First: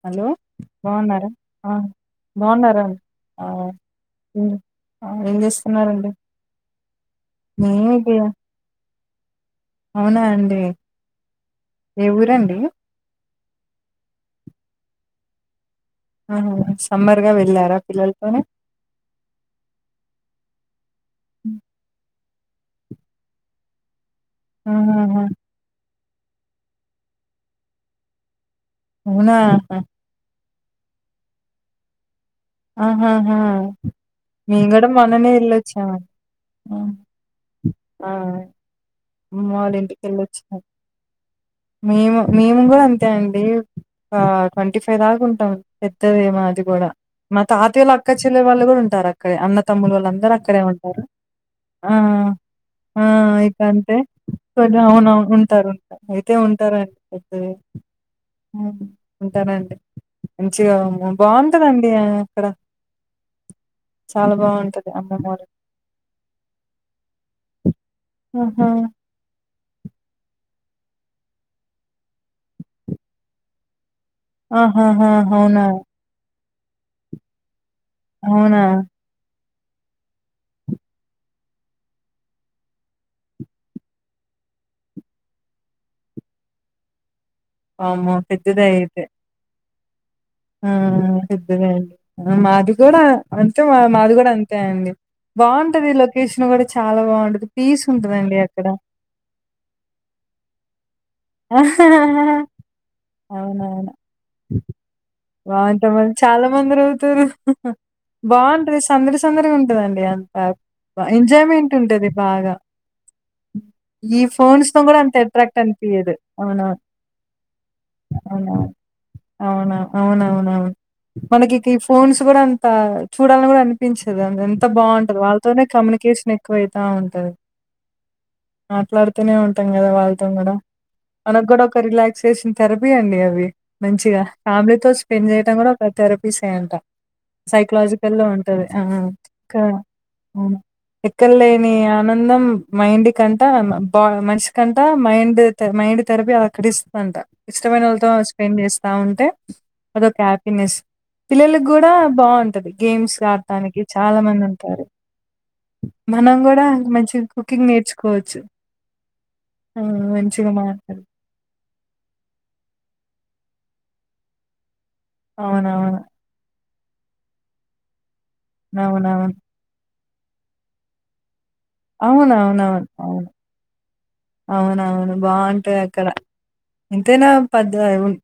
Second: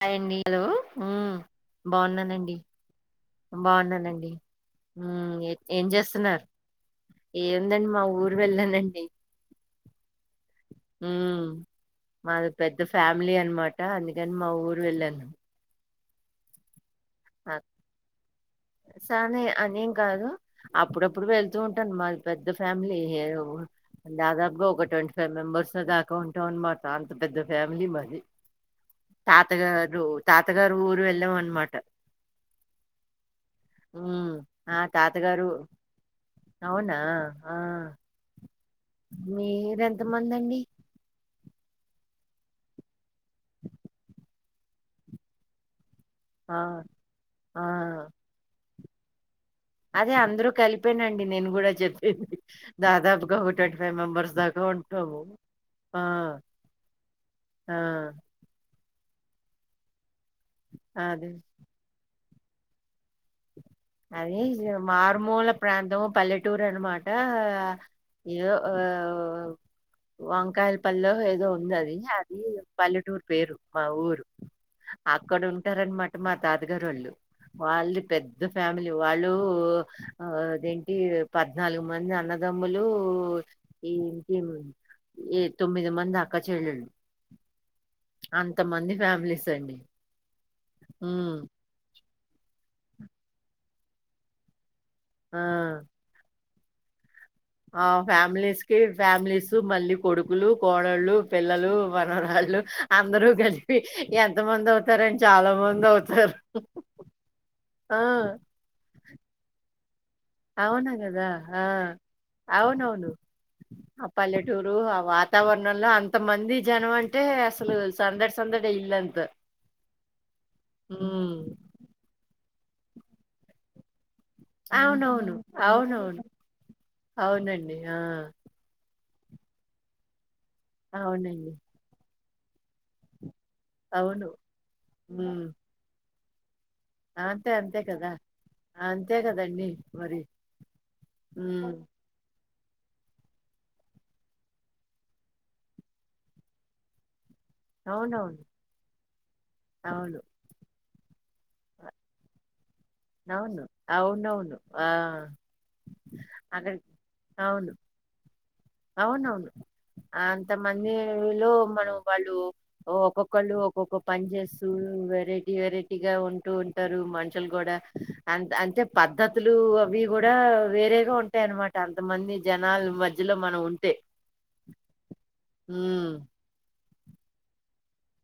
Hi యండి hello ఉ బాగున్నారా ఆ బాగున్నానండి బాగున్నారా ఆ బాగున్నానండి ఏం ఉ ఆ ఎ ఏం చేస్తున్నారండి చేస్తున్నారు ఎందండి మేము మా ఇ ఊరు వెళ్ళానండి అవునా అండి ఉ ఏ మాది ఊరండి పెద్ద ఫ్యామిలీ అన్ మాట అందుకని మా ఊరు వెళ్ళాను ఆ సమ్మర్ గా వెళ్ళారా పిల్లలతోని సానే అనేం కాదు అప్పుడప్పుడు వెళ్తూ ఉంటాను మాది పెద్ద ఫ్యామిలీ ఎవో దాదాపుగా ఒక ట్వంటీ ఆహాహా ఫైవ్ మెంబర్స్ దాకా ఉంటాం అన్నమాట అంత పెద్ద ఫ్యామిలీ మాది అవునా తాతగారు తాతగారు ఊరు వెళ్ళాం అనమాట ఆహాహా ఉమ్ మేము ఆ గూడా మొన్ననే తాతగారు వెళ్ళొచ్చాము అవునా ఆ అమ్మ వాళ్ళ మీరు ఇంటికి వెళ్ళొచ్చాం ఎంతమందండి మేము మేము కూడా అంతే అండి ట్వంటీ ఆ ఫైవ్ దాక్ ఉంటాం పెద్దదేమో ఆ అది కూడా మా ఆ తాతయోల్ల అక్క చెల్లే వాళ్ళు కూడా ఉంటారు అక్ అక్కడే అన్న తమ్ములు అదే వాళ్ళు అందరూ అక్కడే ఉంటారు కలిపేనండి నేను కూడా ఆ చెప్పింది ఆ దాదాపుగా ఒక ఇగ ట్వంటీ ఫైవ్ అంటే మెంబర్స్ దాకా అవును అవును ఉంటాము ఉంటారు ఆ ఉంట అయితే ఉంటార అండి ఆ ఉమ్ ఉంటారండి మంచిగా అదే బాగుంటందండి అక్కడ చాలా అది బావుంటది అమ్మమ్మ వాళ్ళ మారుమూల ప్రాంతము పల్లెటూరు అన్నమాట ఏ ఆహా! ఓ వంకాయల పల్లె ఏదో ఉందది అది పల్లెటూరు పేరు మా ఊరు ఆహాహా అవునా తాతగారు వాళ్ళు వాళ్ళు పెద్ద అవునా? ఫ్యామిలీ వాళ్ళు ఓ ఆ అదేంటి పద్నాలుగు మంది అన్నదమ్ములు ఈంటి ఏ తొమ్మిది మంది అక్క చెల్లెళ్ల వామ్మో! అంతమంది ఫ్యామిలీస్ అండి ఉమ్ పెద్దదే అండి మాది కూడా అంతే మా మాది కూడా అంతే అండి ఆ బాగుంటది లొకేషన్ కూడా చాలా బాగుంటది ఆ ఫ్యామిలీస్ కి ఫ్యామిలీస్ కి మళ్ళీ కొడుకులు కోడళ్ళు పిల్లలు మనవరాళ్ళు అందరూ కలిపి అవునవును. ఎంత మంది అవుతారుని చాలా మంది బావుంటాం. అవుతారు చాలా మందిరు అవుతారు ఆ బాగుంటంది సందడి సందడిగా ఉంటదండి అ అవును గదా ఆ బాగా. అవునవును ఆ ఈ ఫోన్స్ పల్లెటూరు ను ఆ కూడా అంత అట్రాక్ట్ అంత వాతావరణంలో ఇయదు అంతమంది అవునా జనం అంటే అసలు సందడి అవునను సందడి ఇల్లంతా అవునా అవునవునవును హ్మ్ మనకిక ఈ ఫోన్స్ కూడా అంత చూడాలని కూడా అనిపించ ఎంత బాగుంటది అవునవును వాళ్ళతోనే అవునవును కమ్యూనికేషన్ ఎక్కువైతా ఉంటది అవునండి ఆ నాట్లాడు తోనే ఉంటాం కదా వాళ్ళతో కూడా మనకు అవునండి కూడా ఒక రిలాక్సేషన్ థెరపీ అండి అవి మంచిగా అవును ఫ్యామిలీతో స్పెండ్ హ్మ్ చేయడం కూడా ఒక థెరపీస్ ఎ అంట అంతే అంతే కదా సైకలాజికల్ లో ఉంటది ఆ అంతే క కదండి మరి ఉమ్ ఎక్కడ హ్మ్ లేని ఆనందం మైండ్ కంటా బా మనిషి కంటా మైండ్ మైండ్ థెరపీ అక్కడ ఇస్తుందంట ఇష్టమైన వాళ్లతో అవునవును స్పెండ్ చేస్తా ఉంటే అది అవును ఒక్క హ్యాపీనెస్ పిల్లలకి కూడా బాగుంటది గేమ్స్ అవును ఆడటానికి చాలా మంది అవునవును ఉంటారు ఆ మనం కూడా అక్కడికి మంచి కుకింగ్ అవును నేర్చుకోవచ్చు అవునవును ఆ! మంచిగా అంత మాట్లాడు మందిలో మనం వాళ్ళు ఒక్కొక్కళ్ళు ఒక్కొక్క పని చేస్తూ వెరైటీ అవునవును. వెరైటీగా ఉంటూ టారు మనుషులు కూడా అ అంటే అవునవును. పద్ధతులు అవి కూడా వేరేగా ఉంట టే అన్నమాట అంత మంది అవునవునవును. జనాల అవును. మధ్యలో మనం ఉంటే అవునవును బాగుంటాయి అక్కడ ఉమ్ ఇంతేనా పద్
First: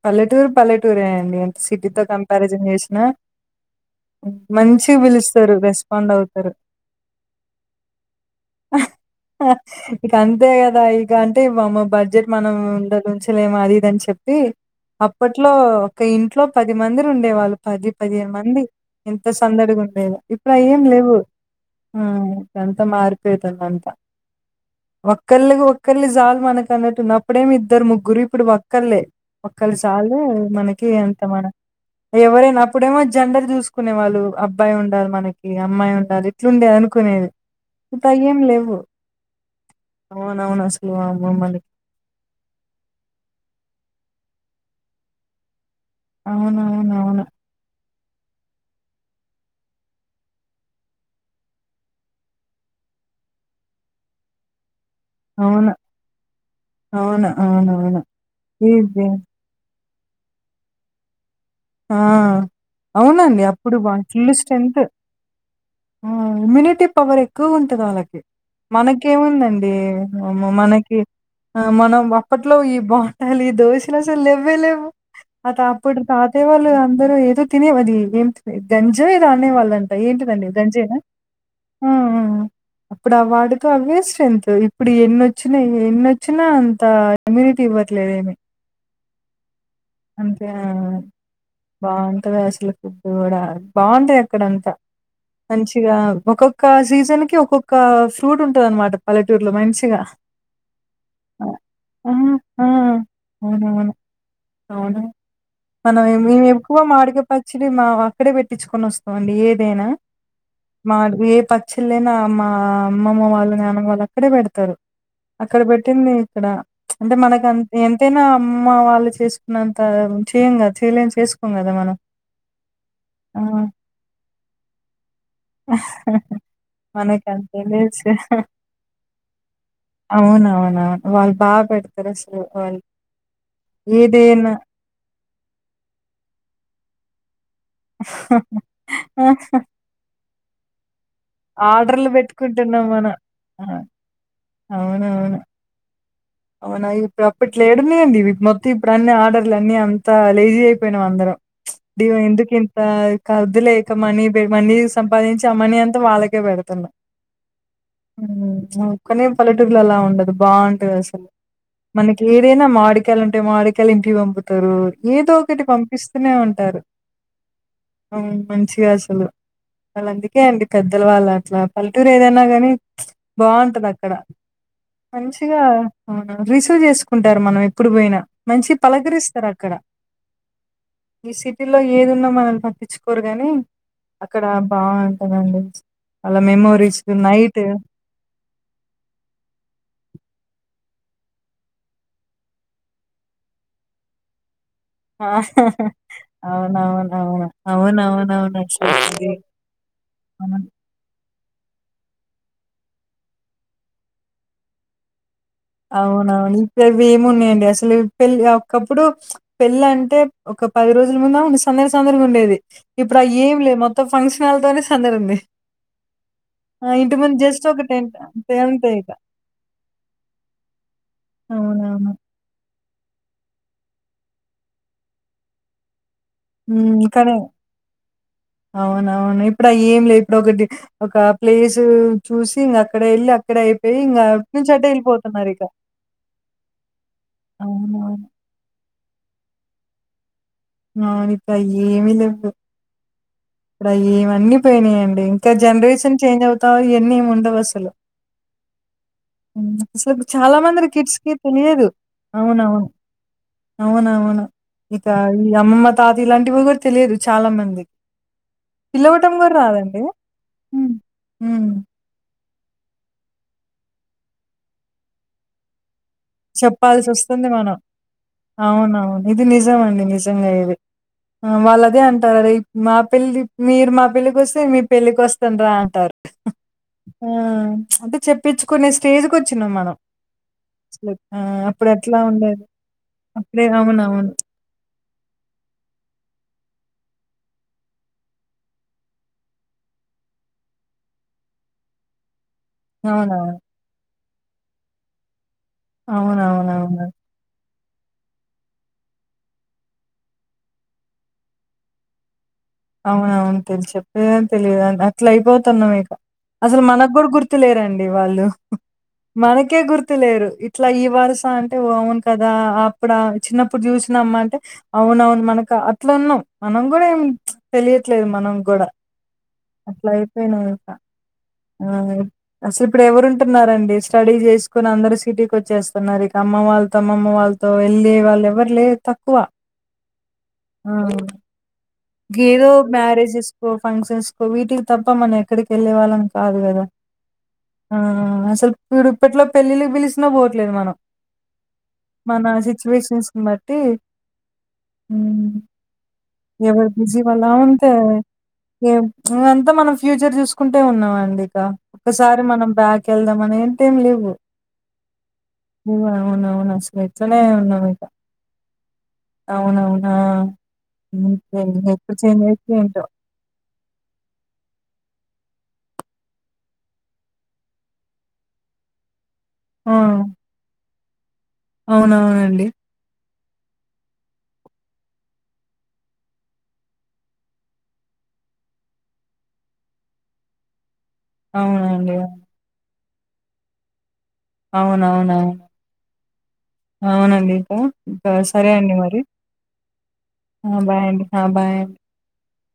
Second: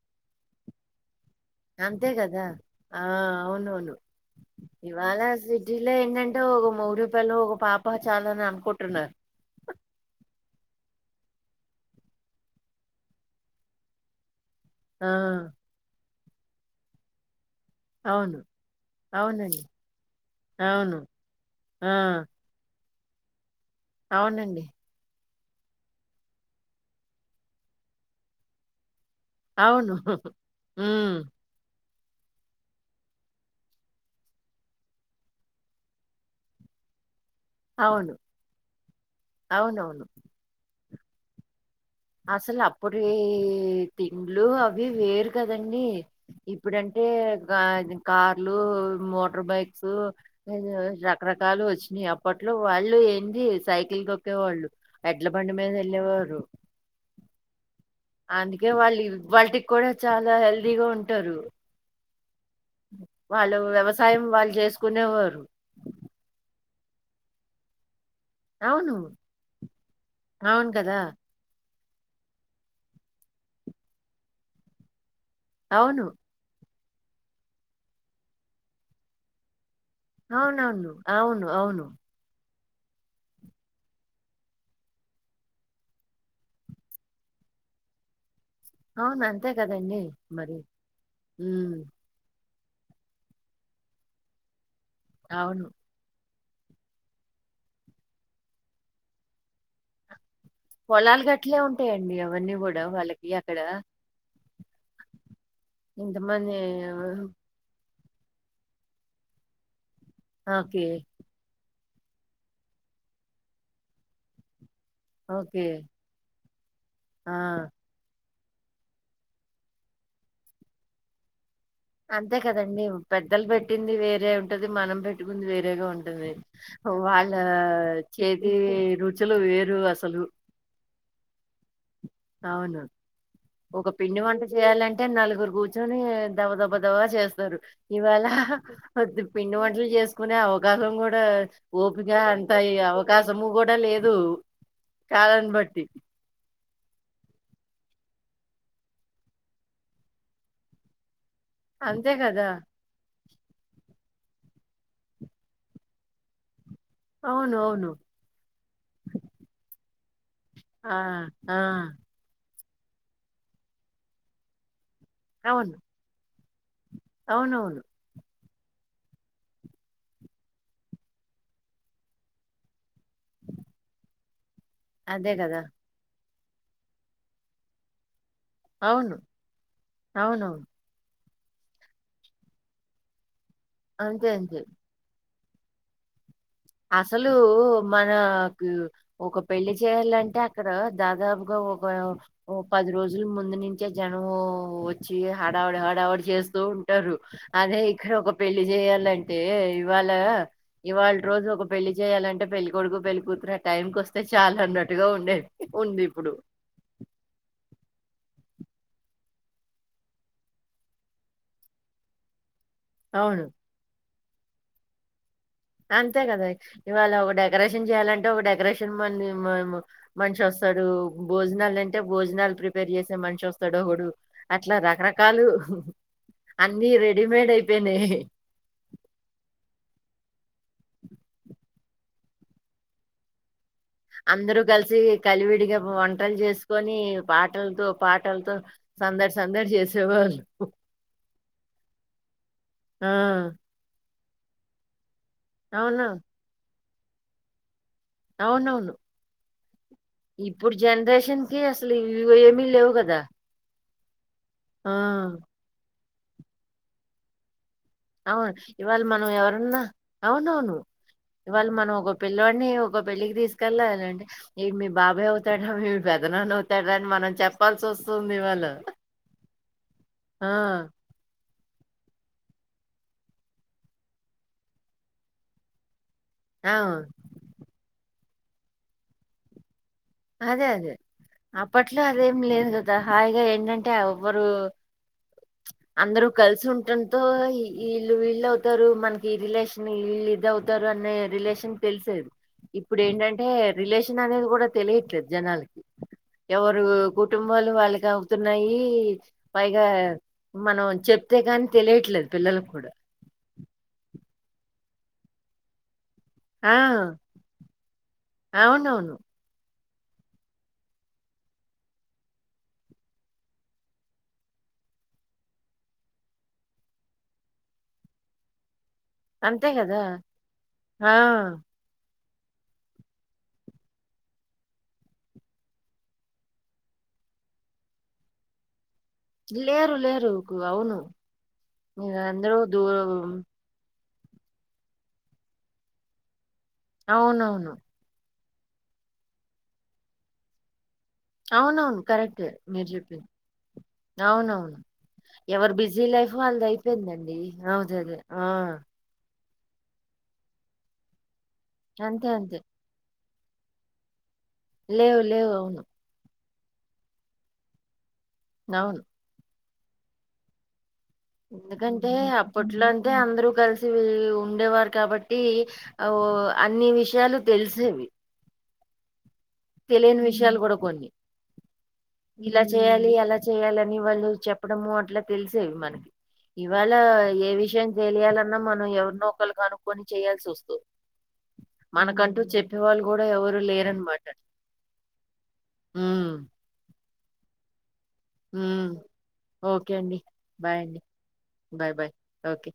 పల్లెటూరు పల్లెటూరే నువ్వు ఎంత సిటీతో అంతే కదా కంపారిజన్ ఆ చేసినా అవునవును హ్మ్. మంచిగా ఇవాళ పిలుస్తారు. సిటీలో రెస్పాండ్ ఏంటంటే అవుతారు. ఒక మొగుడు పెళ్ళాం ఒక పాప చాలు అని అనుకుంటున్నారు ఆ కా అదే కదా ఇక అంటే బడ్జెట్ మనం ఉండ ఉంచలేం అది ఇది అని చెప్పి ఆ అప్పట్లో ఒక ఇంట్లో పది మందిరు ఉండేవాళ్ళు పది పదిహేను అవును మంది ఎంత అవునండి సందడిగు ఉండేదో ఇప్పుడు అయి ఏం అవును లేవు ఆ ఉమ్ ఎంత మార్పు అయితుందో అంత అవునండి ఒక ఒక్కలకి ఒక్కరిలే జాలు మనకు అన్నట్టుంది అప్పుడేమి ఇద్దరు ముగ్గురు ఇప్పుడు ఒక్కర్లే ఒక్కళు అవును చాలు మనకి ఉమ్ ఎంత మన ఎవరైనా అప్పుడేమో జెండర్ చూసుకునే వాళ్ళు అబ్బాయి ఉండాలి మనకి అమ్మాయి ఉండాలి ఇట్లుండే అనుకునేది. ఇప్పుడు అవును అయ్యేం అవునవును. అవునసలు ఆ అమ్మమ్మలు. అసలు అప్పుడివి తిండ్లు, అవి వేరు కదం అండి ఇప్పుడంటే అవునవునవును గాది కార్లు, మోటార్ బైక్స్ రకరకాలు వచ్చినయి. అప్పట్లో వాళ్ళు ఏంది సైకిల్ కొక్కేవాళ్ళు, ఎడ్ల బండి మీద ఎళ్ళేవారు. అవును అవును అందుకే వాళ్ళు ఇది వాళ్టికి కూడా చాలా హెల్దీగా ఉంటారు ఆ అవునండి వాళ్ళు అప్పుడు బా వ్యవసాయం ఫుల్ వాళ్ళు స్ట్రెంగ్త్, చేసుకునేవారు ఉమ్ ఇమ్యూనిటీ పవర్ ఎక్కువ ఉంటంది వాళ్ళకి, అవును మనకే ఏముందండి మ అవును మనకి కదా మనం అప్పట్లో ఈ బాంటలు ఈ దోశలు అసలు లేవ్వే లేవ్వు, మా తాత తోటి అవును పా ట్లో అందరు ఏది తినే అది, ఏంటిది గంజో ఏదో ఆనేవాళ్ళం. అయి ఏంటిదండి అవునవును గంజేనా? అవును అవును అప్పుడు ఆ వాటితో అవే స్ట్రెంత్, ఇప్పుడు ఎన్నిచ్చినయ్ ఎన్నొచ్చినా అంత ఇమ్యూనిటీ ఇవ్వట్లేదేమి అవునన్ అంతే ఉమ్ బాగుంటం దస ఫుడ్ గుడా బాగుంటది అక్కడంతా, అవును మంచిగా ఒక క సీజన్ కి ఒక్కొక్క ఫ్రూట్ ఉంటుందన్నమాట పల్లెటూరులో మంచిగా. పొలాలు ఆ! గట్టలే ఆ! ఉంటయండి అవన్నీ ఆ! గుడా వాళ్ళకి అక్కడ. అవునవును. అవును మనం ఏమి ఇంతమంది ఎక్కువ మాడిక పచ్చిడి మా అక్కడే పెట్టించుకొని వస్తం అండి ఏదైనా ఓకే. మాడు ఏ చెలైన మా అమ్మమ్మ వాళ్ళు, నానమ్మ వాళ్ళు అక్కడే పెడతారు. అక్కడ ఓకే. పెట్టింది ఇక్కడ ప్చ్ అంటే ఆ! మనకం ఎంతైనా అమ్మ వాళ్ళు చేసు నంత చెయ్యం కదా చేయలేని చేసుకొం కదా మనం అంతే కదండి ఆ పెద్దలు పెట్టింది వేరే ఉంటది, మనం పెట్టుకుంది వేరేగా ఉంటది. మే కని టెన్ మినిట్స్ చేసిన రుచులు వేరు అసలు. అవునవునవును వాళ్ళు బాగా పెడ తారసలు వాళ్ళు ఏది ఎన్ని వంట చేయాలంటే నలుగురు కూర్చొని దబ దబ దబ చేస్తారు. ఇవాళ కొద్దిగ పిండి వంటలు చేసుకునే అవకాశం గుడ గా ఆర్డర్లు ఓపిక అంతా ఇగ పెట్టుకుంటున్నాం మనం అవకాశము ఆ! గుడ లేదు. అవునవును కాలన్నీ బట్టి అవునా ఇప్పుడు అప్పట్ లేడున్నాయండి ఇవి మొత్తం ఇప్పుడు అన్ని ఆర్డర్లు అన్ని అంతా లేజీ అయిపోయినాం అందరం. ప్చ్ దీ అంతే కదా! ఎందుకు ఇంత కర్దులే ఇక మనీ దే మనీ సంపాదించి అమ్మనీ అంతా వాళ్ళకే పెడుతున్నాం. అవును. అవును. ఉమ్ ప్చ్ అదొక్కనే పల్లెటూరులల్లా ఉండదు ఆ! బాగుంటదసలు. ఆ దేనా మాడికాయలు ఉంటె, మాడికాయలు ఇంటికి పంపుతరు. ఏదో ఒకటి అవును. పంపిస్తూనే ఉంటారు, అవునవును. అ మంచిగా అసలు వాళ్ళ అందుకే అండి పెద్దలు వాళ్ళ అట్లా పల్లెటూరు ఏదన్నా గని ప్చ్ బాగుంటది అక్కడ అదే గదా! మంచిగా రిసీవ్ చేసుకుంటారు మనం ఎప్పుడు పోయినా. మంచిగ అవును. పలకరిస్తారు అక్కడ. అవునవును. ఈ సిటీలో ఏది ఉన్నా మనల్ని పట్టించుకోరు గని, అంతే. అక్కడ అంతే. బా సరే అండి. అసలు మనకి ఒక పెళ్లి చేయాలంటే అక్కడ దాదాపుగా ఒక పది రోజుల ముందు నుంచే జనంము వచ్చి ఆ హడావడి హడావడి చేస్తూ ఉంటారు అవునవునవును. అదే ఇక్కడ ఒక అవునవునవును పెళ్లి అసలు అది చేయాలంటే ఇవాళ అవును. ఇవాళ రోజు ఒక పెళ్లి చేయాలంటే పెళ్లి కొడుకు పెళ్లి కూతురు ఆ టైంకి వస్తే చాలు అన్నట్టుగా ఉండేది ఉందిప్పుడు. అవునవును ఇప్పుడు అవి ఏమున్నాయండి అసలు పెళ్ళి ఒకప్పుడు పెళ్ళి అంటే ఒక పది రోజుల ముంద సందడి సందడిగా ఉండేది ఇప్పుడు అవి అవును. ఏం లేదు మొత్తం ఫంక్షన్ హాల్తోనే సందడింది అంతే కదా ఇవాళ ఒక జస్ట్ డెకరేషన్ టెంట్ చెయాలంటే ఒక అంతే అంతే డెకరేషన్ ఇక. మ మనిషి వస్తాడు భోజనాలు అంటే అవునవును. భోజనాలు ప్రిప రెడీ చేసే మనిషి వస్తాడు ఒకడు అట్లా రకరకాలు అన్నీ ఉమ్ కానీ రెడీమేడ్ అయిపోయినాయి. అవునువును ఇప్పుడు అయేం లేదు ఇక్కడ ఒకటి ఒక ప్లేస్ చూసి ఇంక అక్కడ వెళ్ళి అక్కడ ఇంగ అటు అందరు నుంచి అటే కలిసి ఎళ్ళిపోతున్నారిక. కలివిడిగా వంటలు చేసుకొని పాటలతో అవునవును. పాటలతో సందడి సందడి చేసేవాళ్ళు అవును ఇప్పుడు అయేమి లేవు ఆ! ఇప్పుడు ఏవన్నీ పోయినాయండి ఇంకా అవును. జనరేషన్ చేంజ్ అవుతా ఇవన్నీ ఏమి ఉండవు అసలు అవునవును అసలు చాలా ఇప్పుడు మంది కిట్స్ కి జనరేషన్‌కి తెలియదు అసలు ఇవి ఏమీ అవునవును లేవు కదా! అవును అవును ఆ! ఇక ఈ అమ్మమ్మ తాతయ్య ఇలాంటివి కూడా తెలియదు చాలా మందికి అవును ఇవాళ మనం పిలవటం గూడా ఎవరన్నా రాదండి. అవును అవును హ్మ్. ఇవాళ హ్మ్. మనం ఒక పె పిల్లడిని ఒక పెళ్లికి తీసుకెళ్ళాలింటే ఈయన మీ బాబాయ్ అవుతాడరా చెప్పాల్సి వస్తుంది మనం వస్తుంది ఇవాళ అవునవును ఇది నిజం అండి ఆ నిజంగా ఇది వాళ్ళదే అంటారు మా పెళ్లి మీరు మా పెళ్ళికి వస్తే మీ పెళ్ళికి వస్తంరా అంటారు అవు ఆ అంటే చెప్పించుకునే స్టేజ్కి వచ్చినాం మనం అదే అదే అసలు ఆ! అప్పట్లో అప్పుడెట్లా అదేం ఉండేది. లేదు కదా హాయిగా అప్పుడే ఏంటంటే అవునవును. ఎవరు అందరు కల్సుం తో వీళ్ళు వీళ్ళు అవుతారు మనకి రిలేషన్ వళ్ళు ఇది అవుతారు అనే రిలేషన్ తెలిసేది ఇప్పుడు ఏంటంటే అవునవును. రిలేషన్ అనేది కూడా తెలియట్లేదు జనాలకి ఎవరు అవునవునవును. కుటుంబాలు వాళ్ళకి అవుతున్నాయి పైగా మనం చెప్తే కాని తెలియట్లేదు పిల్లలకి అవును అవును [inaudible] చెప్తేగాని తెలియదుండి అట్లా అయిపోతునం ఇగ ఆ! అసలు మనకు కూడా గుర్తు లేరండి వాళ్ళు అవునవును. మనకే గుర్తు లేరు ఇట్లా ఈ వరుస అంటే అవును కదా అప్పుడ చిన్నప్పుడు చూసినమ్మ అంటే అవును అవును అవును మనకు అట్లాన్నాం మనం కూడా ఏం తెలియట్లేదు మనం కూడా అంతే గదా! అట్లా అయిపోయినము ఇంకా ఆ! అసలు ఇప్పుడు ఎవరు ఉంటున్నారండి స్టడీ చేసుకుని అందరు సిటీకి వచ్చేస్తున్నారు ఇక అమ్మ వాళ్ళు వాళ్ళ అమ్మమ్మ వాళ్ళతో వెళ్ళే వాళ్ళు ఎవరు లేరు తక్కువ లేరు లేరు అవును ఇ మీరందరూ ఏదో దూరం మ్యారేజెస్కో ఫంక్షన్ కో వీటికి తప్ప మనం ఎక్కడికి వెళ్ళే వాళ్ళం కాదు కదా అవునవును. అసలు ఇప్పుడు ఇప్పట్లో పెళ్ళళ్ళకి పిలిసినా పోవట్లేదు మనం అవునవును మన కరెక్టే మీరు చెప్పింది సిచ్యువేషన్స్ బట్టి అవునవును హ్మ్. ఎవరు బిజీ లైఫ్ వాళ్ళది ఎవరు బిజీ అయిపోయిందండి వాళ్ళ ఉంటే అదే అదే ఆ అంతా మనం ఫ్యూచర్ చూసుకుంటే వున్నమండి ఇక అంతే. ఒకసారి అంతే. మనం బ్యాక్ వెళ్దాంమని ఏంటేం లేవు లేవు లేవు అవును శ్నెచనే ఉన్నామింక అవును అవునవునా హ్మ్. ట్రైనింగ్ ఎందుకంటే ఎప్పుడు చేంజ్ అయిద్దో అప్పట్లో ఏంటో. అంటే అందరూ కలిసి ఉండేవారు కాబట్టి ఔ అన్ని విషయాలు తెలిసేవి ఆ! తెలియని విషయాలు గూడా కొన్ని ఇలా అవునవునండి. చెయ్యాలి అలా చెయ్యాలని వాళ్ళు చెప్పడము అట్లా తెలిసేవి మనకి ఇవాళ ఏ విషయం తెలియాలన్నా మనం ఎవరినో ఒకళని కనుక్కొని చేయాల్సి వస్తుంది అవునండి. మనకంటూ అవును. చెప్పేవాళ్ళు గూడా ఎవరు లేర్నమాట అవునవునవు అవునా నీకు ఓకే అండి ఆ! బాయ్ అండి. ఆ! బాయ్. అండి